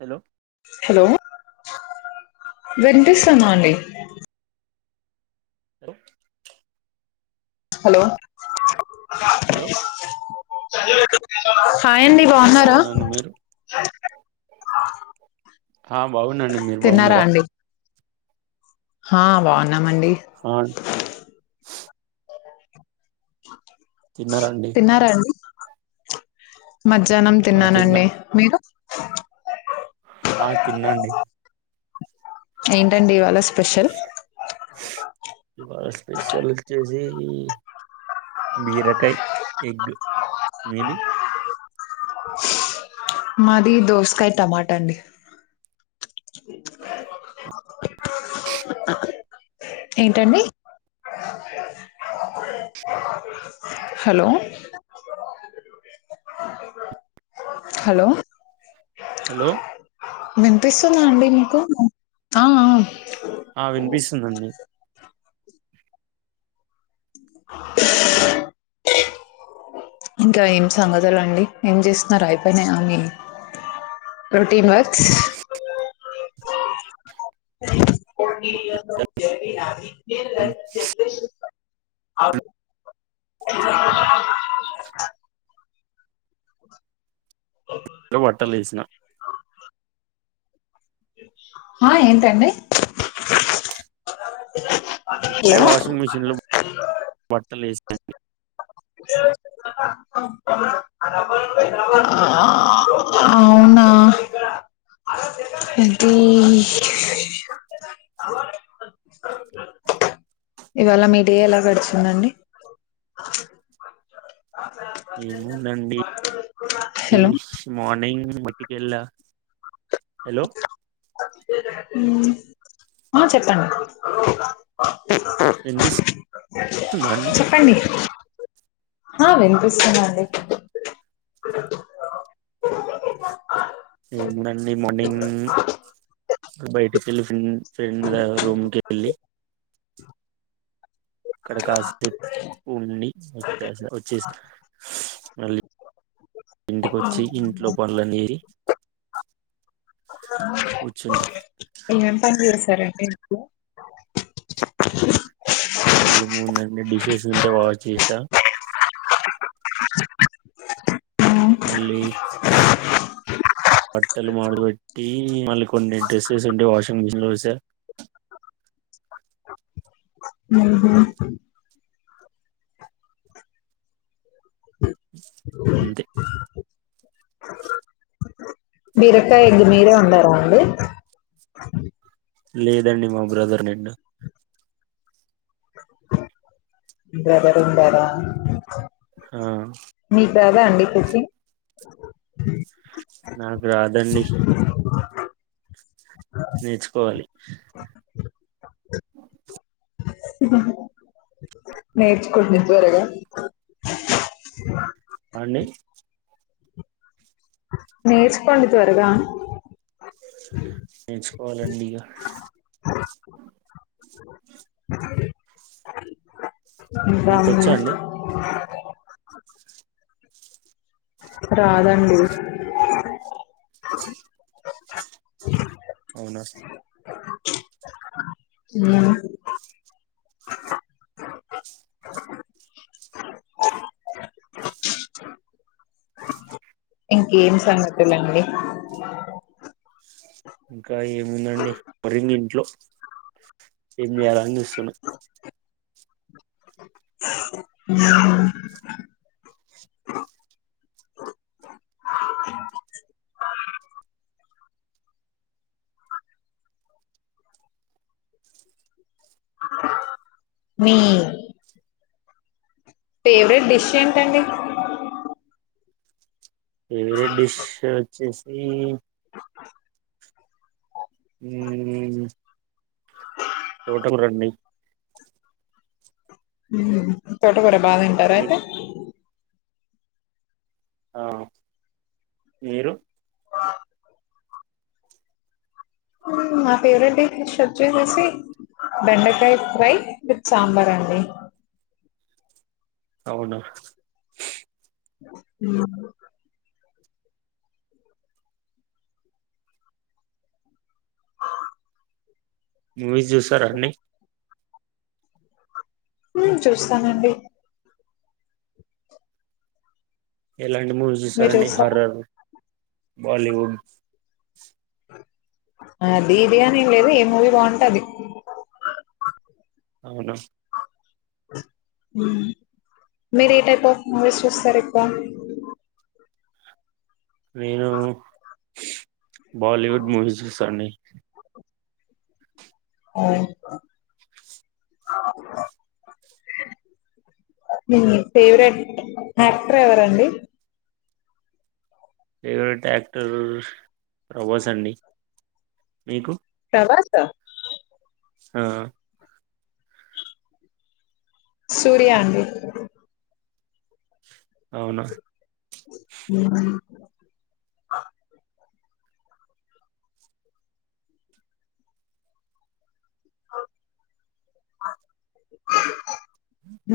Hello! Hello విన్పిసస్తుందా అండి. [unintelligible] Hello! Hello! Hi అండి ఆ బాగున్నరా? బాగున్నాండి హ బాగున్నా అండి మీరు బాగున్నరా హా బాగున్నామండి. ఆ తిన్నారా అండి తిన్నారా అండి. మధ్యాహ్నం ఆ తిన్నా తిన్నానండి మీరు ఆ తిన్నండి. ఏంటండి ఇవాళ స్పెషల్ ఇవాళ స్పెషల్ వచ్చేసీ బీరకాయ్ ఎగ్ మీది మాది దోస్కాయ్ టమాటా అండి. ఏంటండి? హలో! హలో! హలో! విన్పిస్తుందా అండి మీకు ఆ ఆ ఆ వినిపిస్తుందండి ఇంకా ఏం సంగతుల అండి ఏం చేస్తున్నారు అయిపోయినా మీ ప్రోటీన్ వర్క్స్ లో బట్టల్ ఏసిన ఆ ఏంటండి? ఇప్పుడే వాషింగ్ హలో మిషిన్ లో బట్టల్ ఏసి ఆ అవునా ఇదీ ఇవాళ మీ డే ఎలా గడిచింది అండీ ఏముందండి ఇ హలో మార్నింగ్ బట్టిక్ ఏళ్ల హలో ఉమ్ ఆ చెప్పండి విన్బిస్ చెప్పండి అ వినిపిస్తుందండి ఏముదండి మార్నింగ్ బయటికి వెళ్ళ ఫ్రెన్ ఫ్రెండ్ దగా రూమ్ కెళ్ళి అక్కడ కాసిప్ ఉండి వచ్చ వచ్చేస్తా మళ్ళి ఇంటి కొచ్చి ఇంట్లో పనుల లేరి కూచున్న ఎం పని చేసారండి ఇంట్లొ ఏముందండి డిషెస్ ఉంటే వాష్ చేసా ఉమ్. మళ్లీ బట్టలు మాడబెట్టి మళ్ళీ కొన్ని డ్రెస్సెస్ ఉండే వాషింగ్ మిషన్ లో వే సా ఉహు అంతే బిరకాయ ఎగ్ మీరే వండరాండి లేదండి మా బ్రదర్ అండిడు మీ బ్రదర్ వండర హ రాదా అండి కుక్కింగ్ నాకు రాదండి నేర్చుకోవాలి నేర్చుకొండి త్వరగా అండి నేర్చుకోండిత్వరగా నేర్చుకోవాలండి ఇగా ఇంకా అండీ మీకొచ్చా అండి రాదండి అవున ఉమ్ ఇంకేం సంగతులండి ఇంకా ఏముందండి వరింగ్ ఇంట్లో ఏమి చేయాలనిచుస్తున్నా మీ ఫేవరెట్ డిష్ ఏంటండి ఫేవరెట్ డిష్ వచ్చేసి ఉమ్. తోటకూరండి. తోట కూర బాగా తింటార మీకు అయితే ఆ మీరు మా ఫేవరెట్ డిష్ ఓచ్చేసి. బెండకాయ ఫ్రై విత్ సాంబార్ అండి. అవునా. మూవీస్ చూస్తరా అండి. ఉమ్ చూస్తానండి. ఎలాంటి మూవీస్ మీరు చుస్తారండి చూస్తారా హర్రర్ బాలీవుడ్. అది ఇది అని ఎంలేదు ఏం మూవీ బాగుంటే అది. అవునా. ఉమ్ మీరు ఏ టైప్ ఆఫ్ మూవీస్ చూస్తారు ఎక్కువ. నేను బాలీవుడ్ మూవీస్ చూస్తా అండి. ఉమ్. మీ ఫేవరెట్ యాక్టర్ ఎవరండి. ఫేవరెట్ యాక్టర్ ప్రభాస్ అండి మీకు. ప్రభాస. ఆహ్. సూర్య అండి. అవునా. ఉమ్మ్.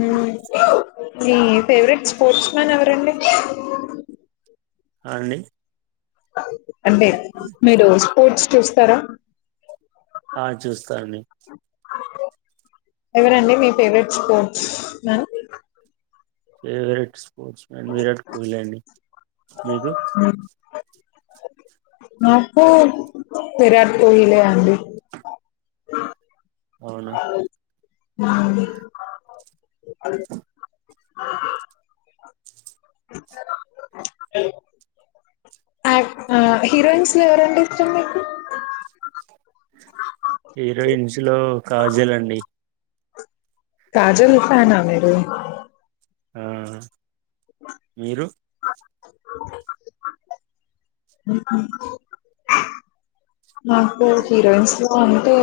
ఉమ్ ఆహ్. మీ ఫేవరెట్ స్పోర్ట్స్ మ్యాన్ ఎవరండి. అండి. [unintelligible] అంటే మీరు స్పోర్ట్స్ చూస్తారా. ఆహ్ చూస్తానండి ఎవరండి మీ favourite sportsman. Favourite sportsman Virat Kohli అండి మీకు. నాకా విరాట్ కోహ్లీలే అండి. అవునా. ఉమ్. యాక్ట్ ఆహ్ హీరోయిన్స్ లో ఎవరంటే ఇష్టం మీకు. హీరోయిన్స్ లో కాజల్ అండి. కాజల్ ఫ్యానా మీరు. ఉమ్ మీరు. ఉమ్ ఉమ్. నాకు హీరోయిన్స్ లో అంటే.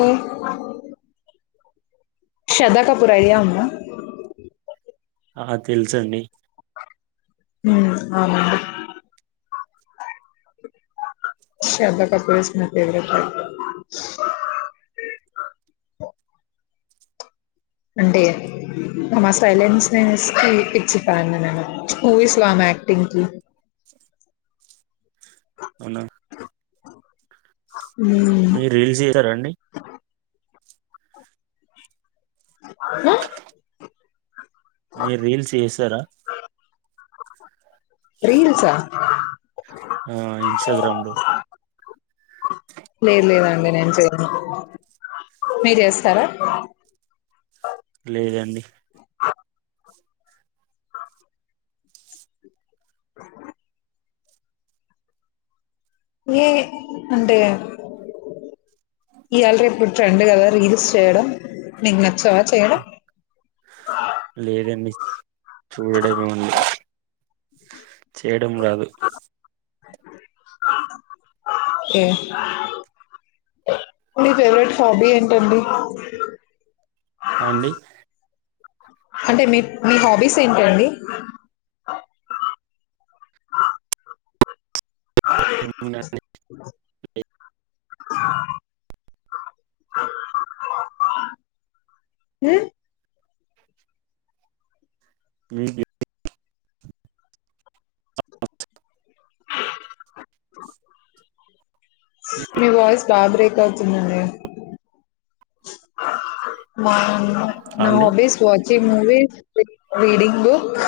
శ్రద్ధకపూర్ ఐడియా ఉందా. ఆహ్ తెలుసు అండి. ఉమ్ ఆమె అండి. శ్రద్ధా కాపూర్ ఇస్ నా ఫవరెట్ అండి. అంటే ఆమే సైలెన్స్ కి నేను పి పిచ్చి ఫ్యాన్ ని నేను అనమాట మూవీస్ లో ఆమె. యాక్టింగ్ కి. అవునా హ్మ్ మీ రీల్స్ చేసారా అండి ఉమ్ మీర్ రీల్స్ చేస్తారా రీల్స్ ఆహ్. ఆహ్ ఇన్స్టాగ్రామ్ లో. లేదు లేదండి నేను చేయను మీరు చేస్తారా. లేదండి. ఏ అంటే ఇయాల రేపు ట్రెండ్ కదా రీల్స్ చేయడం నీకు నచ్చవా చేయడం లేదండి చూడడమే ఉంది చేయడం రాదు కే మీ ఫేవరెట్ హాబీ ఏంటండి ఆండి అంటే మీ-మీ హాబీస్ ఏంటండి ఉమ్ మీకి మీ వాయిస్ బా బ్రేక్ అవుతుందండి నా అండి hobbies వాచిం T movies reading books